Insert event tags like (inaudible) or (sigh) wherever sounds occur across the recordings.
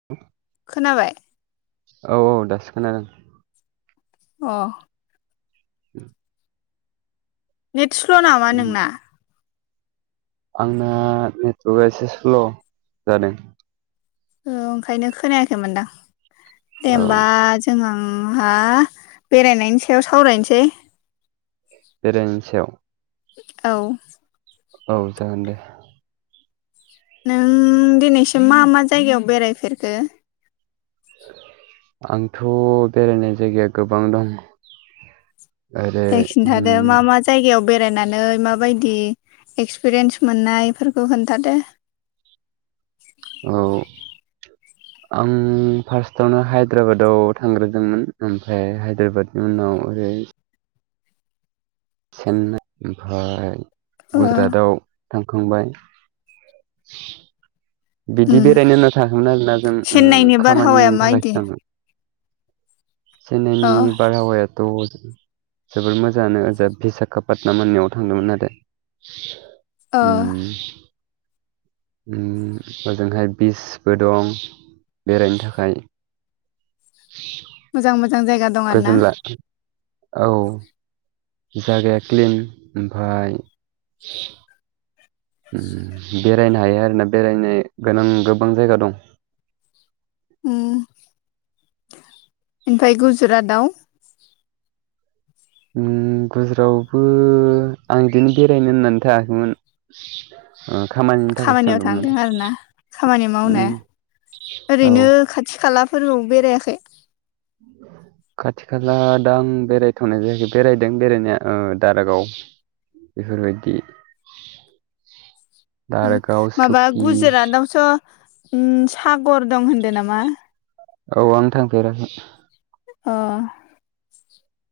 (inaudible) खोनाबाय? औ औ दासो खोनादोंं। अ (inaudible) नेट स्ल' नामा नोंना? आंना नेटर्कआ एसे स्ल' जादों। ओ ओंखायनो खोनायाखै मोनदां दे औ ओमबा जोंहा बेरायनायनि सायाव सावरायनोसै। बेरायनायनि सायाव। औ औ जागोन दे। नों दिनैसिम मा मा जायगायाव बेरायफेरखो? आंथ' बेरायनाय जायगाया गोबां दं। ओरै दे खिन्थादो उम। मा मा जायगायाव बेरायनानै माबायदि एक्सपिरियेन्स मोननाय इफोरखौ खोन्थादो। औ आं फार्स्टआवनो हायद्राबादाव थांग्रोदोंमोन ओमफ्राय हायद्राबादनि उनाव ओरै चेन्नाइ, ओमफाय अ गुजुरातआव थांखांबाय। बिदि उम बेरायनो होनना थाङाखैमोन आरोना जों ओ चेन्नाइनि बारहावाया खामानिनि थाखायसो माबायदि थांदोंमोन। अ चेननायनि बारहावायाथ' जोबोर मोजाङानो ओ बिशाखा पात्नाम होननायाव थांदोंमोन आरो। अ उम उम ओजोंहाय बिचबो दं बेरायनो थाखाय मोजां मोजां जायगा दं आरो ना गोजोनलाखि औ जागाया क्लिन ओमफाय उम बेरायनो हायो आरोना बेरायनो गोनां गोबां जायगा दं। उम ओमफाय गुजरातआव उम गुजुरावबो आं इदिनो बेरायनो होननानै थांआखैमोन। ओ खामानिनि थाखायसो खामानियाव थांदोंमोन थांदों आरो ना खामानि मावनो उम। औ ओरैनो खाथि खालाफोराव बेरायाखै? (inaudible) खाथि खाला दा आं बेरायथ'नाय जायाखै बेरायदों बेरायनाया ओ दारागाव बेफोरबायदि उम दारागाव माबा सुकि गुजरातआवथ' उम सागर दं होनदो नामा? औ आं थांफेराखै। अ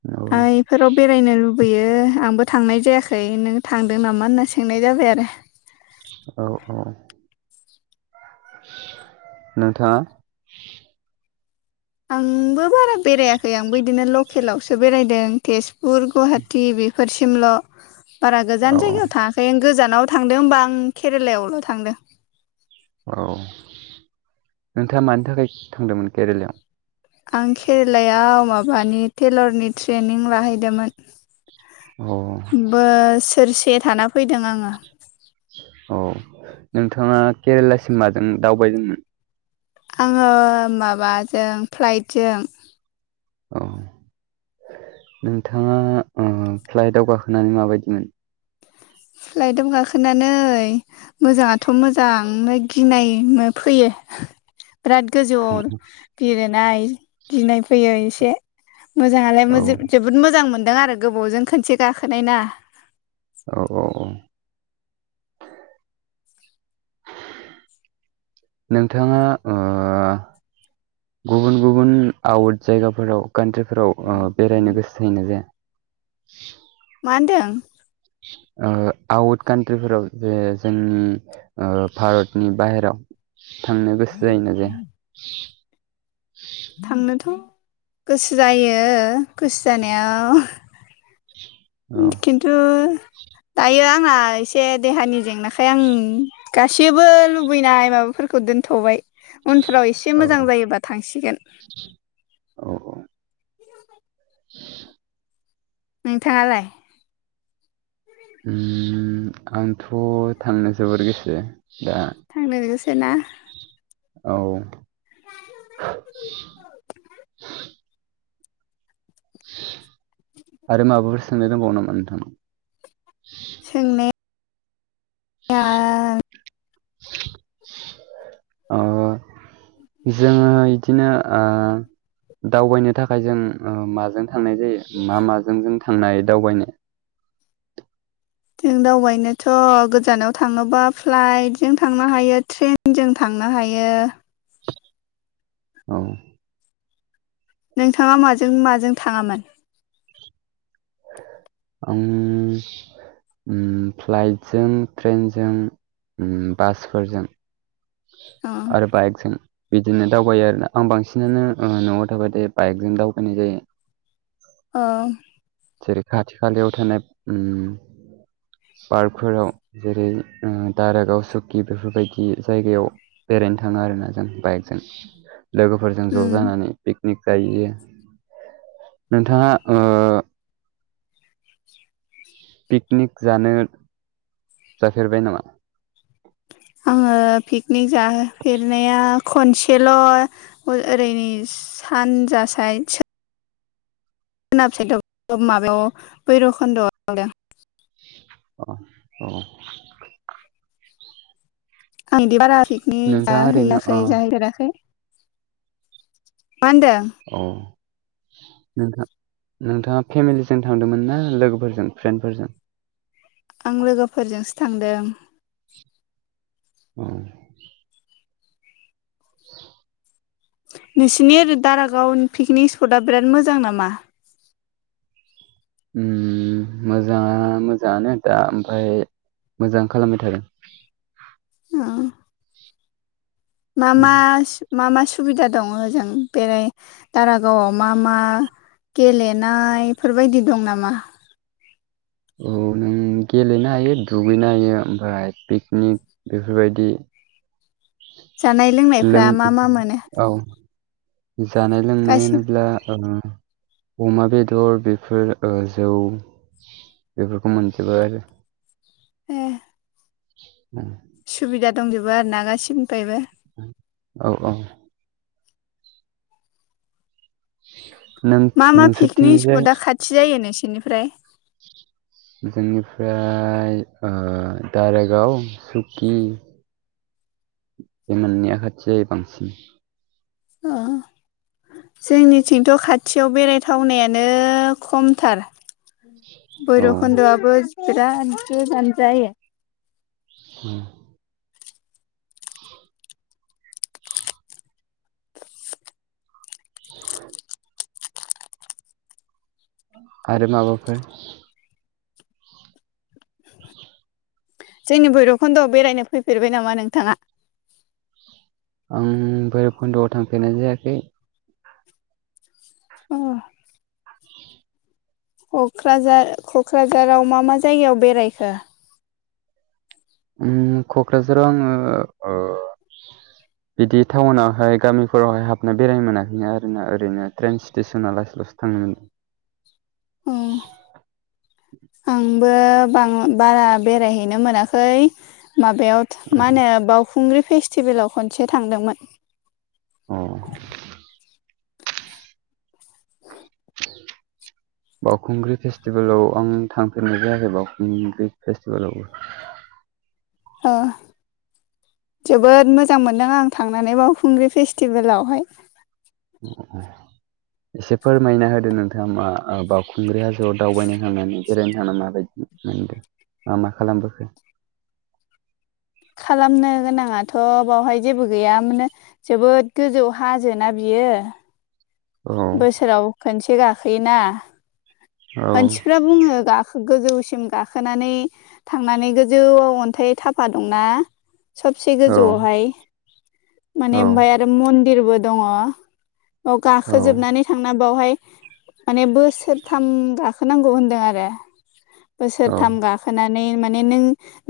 औ आ इफोराव बेरायनो लुब बेैयो आंबो थांनाय जायाखै नों थांदो नामा होनना सोंनाय जाबाय आरो। औ औ नोंथाङा आंबो बारा बेरायाखै आंबो इदिनो लकेलावसो बेरायदों तेजपुर गुवाहा टि बिफोरसिमल' बारा गोजान औ जायगायाव थाङाखै आं गोजानाव थांदो होनबा आं केरेलायावल' थांदो औ नोंथाङा मानि थाखाय थांदोंमोन केरेलायाव आं खेरेलायाव माबानि टेलरनि ट्रेनिं लाहैदोमोन अ बोसोरसे थाना फैदों आङो अ नोंथाङा केरेलासिम माजों दावबायदोंमोन आङो माबाजों फ्लाइटजों ओं नोंथाङा ओ फ्लाइटआव गाखोनानै माबायदि मोन फ्लाइआव गाखोनानै मोजाङाथ' मोजां नो गिनाय नो फैयो बिराद गोजौआव बिरोनाय गिनाय फैयो इसे मोजाङालाय औ मोजो जोबोद मोजां मोनदों आरो गोबोवजों खोनसे गाखोनाय ना औ औ औ नोंथाङा गुबुन गुबुन आवट जायगाफोराव कान्ट्रिफोराव ओ बेरायनो गोसो जायोना जाया मा होनदों ओ आउट कान्ट्रिफोराव जे जोंनि ओ भारतनि बाहेराव थांनो गोसो जायोना जाया थांनोथ' गोसो जायो गोसो जानाया औ किन्थु दायो आंहा एसे देहानि जेंनाखाय आं गासैबो लुबैनाय माबाफोरखौ दोनथ'बाय उनफ्राव इसे औ मोजां जायोबा थांसिगोन औ औ (inaudible) नोंथाङालाय उम आंथ' थांनो जोबोर गोसो दा थांनो गोसोना औ आरो माबाफोर सोंनो दंबावो नामा नोंथांनाव सोंनाय या ओ जोङो इदिनो ओ दावबायनो थाखाय जों माजों थांनाय जायो मा माजों जों थांनाय दावबायनो जों दावबायनोथ' गोजानाव थाङोबा फ्लाइट जों थांनो हायो ट्रेन न जों थांनो हायो औ नोंथाङा माजों माजों थाङामोन आं फ्लाइटजों ट्रेनजों बासफोरजों अ आरो बाइकजों बिदिनो दावबायो आरोोना आं बांसिनानो न'आव थाबाथाय बाइकजों दावबायनाय जायो (inaudible) ओ जेरै खाथि खालियाव थनाय उम पार्कफोराव जेरै दारागाव सुकि बेफोरबायदि जायगायाव बेरायनो थाङो आरोोना जों बाइकजों लोगोफोरजों उम ज' जानानै पिकनिक जाहैयो नोंथाङा पिकनिक जानो, जाफेरबाय नामा? आङो पिकनिक जाहोफेरनाया खनसेल' ओ ओरैनि सानजा साइद (unintelligible) माबायाव भैरबकुन्द'आव थांदों। (inaudible) आंदि बारा पिकनिक नोंथाङा ओरैनो जाहैयाखै अ जाहैफेराखै। मा होनदों? औ। नोंथां नोंथाङा फेमिलिजों थांदोंमोन ना लोगोफोरजों फ्रेन्डफोरजों? आं लोगोफोरजोंसो थांदों। (unintelligible) नोंसिनि ओरै दारागावनि पिकनिक स्पदा बिराद मोजां नामा? ओम मोजाङा मोजाङानो दा ओमफ्राय मोजां खालामबाय थादों। मा उम मास मा मा सुबिदा दङ ओजों बेराय दारागावआव मा मा गेलेनायफोरबायदि दं नामा? औ नों गेलेनो हायो दुगैनो हायो ओमफ्राय पिकनिक बेफोरबायदि जानाय लोंनायफ्रा लों मा मा मोनो औ जानाय लोंनाय गासिबो होनोब्ला ओम अमा बेदर बेफोर ओ जौ बेफोरखौ मोनजोबो आरो। ए। सुबिदा दंजोबो आर ना गासिनिफ्रायबो? औ औ। नों मा मा पिकनिक नोंसोरथिंजाय स्पदा खाथि जायो नोंसिनिफ्राय? जोंनिफ्राय ओ दारागाव सुकि बे मोननैया खाथि जायो बांसिन। अ जोंनिथिंथ' खाथियाव बेरायथावनायानो खमथार। औ भैरबकुन्द'याबो बिराद गोजान जायो। (unintelligible) औ (inaudible) आरो माबाफोर जोंनि भैरबखन्दयाव बेरायनो फैफेरबाय नामा नोंथाङा? आं बैरबखुन्दयाव थांफेरनाय जायाखै। अ। (inaudible) क'क्राझार क'क्राझाराव मा मा जायगायाव बेरायखो? उम क'क्राझाराव आङो ओ बिदि टाउनावहाय गामिफोरावहाय हाबनो बेराय मोनाखैनो आरोना ओरैनो ट्रेन स्टेसना लासै लासो थाङोमोन। उम (inaudible) आंबो बां बारा बेरायहैनो मोनाखै माबायाव मा होनो बावखुंग्रि फेस्टिभेलाव खनसे थांदोंमोन। अ। (inaudible) बावखुंग्रि फेस्टिभेलाव आं थांफेरनाय जायाखै बावखुंग्रि फेस्टिभेलावबो। ओ। जोबोद मोजां मोनदों आं थांनानै बावखुंग्रि फेस्टिभेलावहाय। (unintelligible) एसे फोरमायना होदो नोंथांङा मा ओ बावखुंग्रि हाजोआव दावबायनो थांनानै बेरायनो थांनानै माबायदि मोनदों मा मा खालामबोखो? खालामनो गोनाङाथ' बावहाय जेबो गैया मानो जोबोद गोजौ हाजोना बियो। औ बोसोराव खनसे गाखोयोना औ मानसिफ्रा बुंङो गाखो गोजौसिम गाखोनानै थांनानै गोजौआव अन्थाइ थाफा दंना सबसे औ गोजौआवहाय माने औ ओमफाय आरो मन्दिरबो दङ। औ औ गाखोजोबनानै थांना बावहाय माने बोसोरथाम गाखोनांगौ होनदों आरो औ बोसोरथाम गा खोनानै माने नों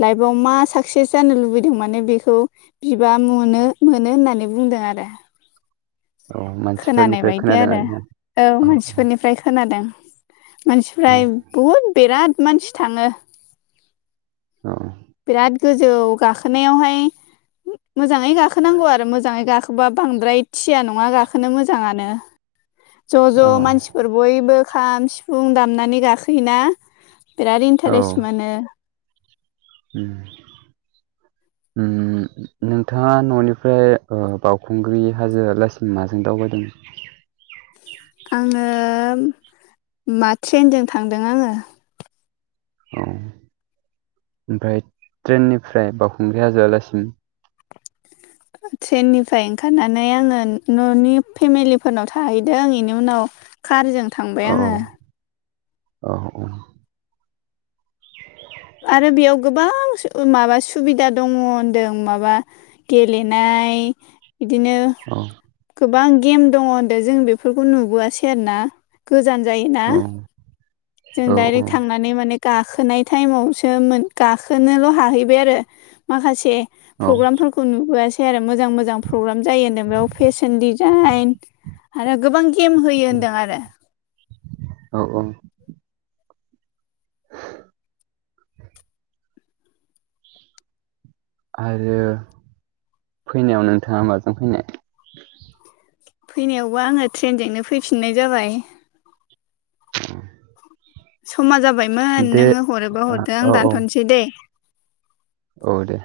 लाइपआव मा साक्सेस जानो लुबैदों माने बेखौ बिबा मुनो मोनो होननानै बुंदों आरो। औ खोनानाय मानसिफोरनिफ्राय बायदि खोनादों आरो आरोना औ मानसिफोरनिफ्राय खोनादों। मानसिफ्रा बहुद बिराद मानसि थाङो। औ। बिराद गोजौ गाखोनायावहाय मोजाङै गाखोनांगौ आरो मोजाङै गा बा बांद्राय थिया नङा गाखोनो मोजाङानो। ज' ज' औ मानसिफोर बयबो खाम सिफुं दामनानै गाखोयोना। बिराद इन्टारेस्ट मोनो। उम। उम नोंथाङा न'निफ्राय ओ बावउखुंग्रि हाजोआ लासि माजों दावबायदों? आंङो मा ट्रेनजों थांदों आंङो। औ ओमफ्राय ट्रेननिफ्राय बावखुंग्रि हाजोआलासिम? ट्रेननिफ्राय ओंखारनानै आंङो न'नि फेमिलिफोरनाव थाहैदों इनि उनाव कारजों थांबाय औ आंङो। औ औ। आरो बेयाव गोबां सु ओ माबा सुबिदा दंङ होनदों माबा गेलेनाय इदिनो औ। गोबां गेम दङ होनदों जों बेफोरखौ नुबोआसै आरोना गोजान जायोना। औ जों औ डायरेक्ट थांनानै माने गाखोनाय टाइमावसो मोन गाखोनोल' हाहैबाय आरो। माखासे औ प्रग्रामफोरखौ नुबोआ सै आरो मोजां मोजां प्रग्राम जायोनो बेयाव फेशन डिजाइन आरो गोबां गेम होयो होनदों आरो। औ औ। आरो फैनायाव नोंथाङा माजों फैनाय? फैनायावबो आंङो ट्रेनजोंनो फैफिननाय जाबाय। (unintelligible) समा जाबायमोन दे नोङो हरोबा हरदो आं औ औ दानथ'नोसै दे? औ दे।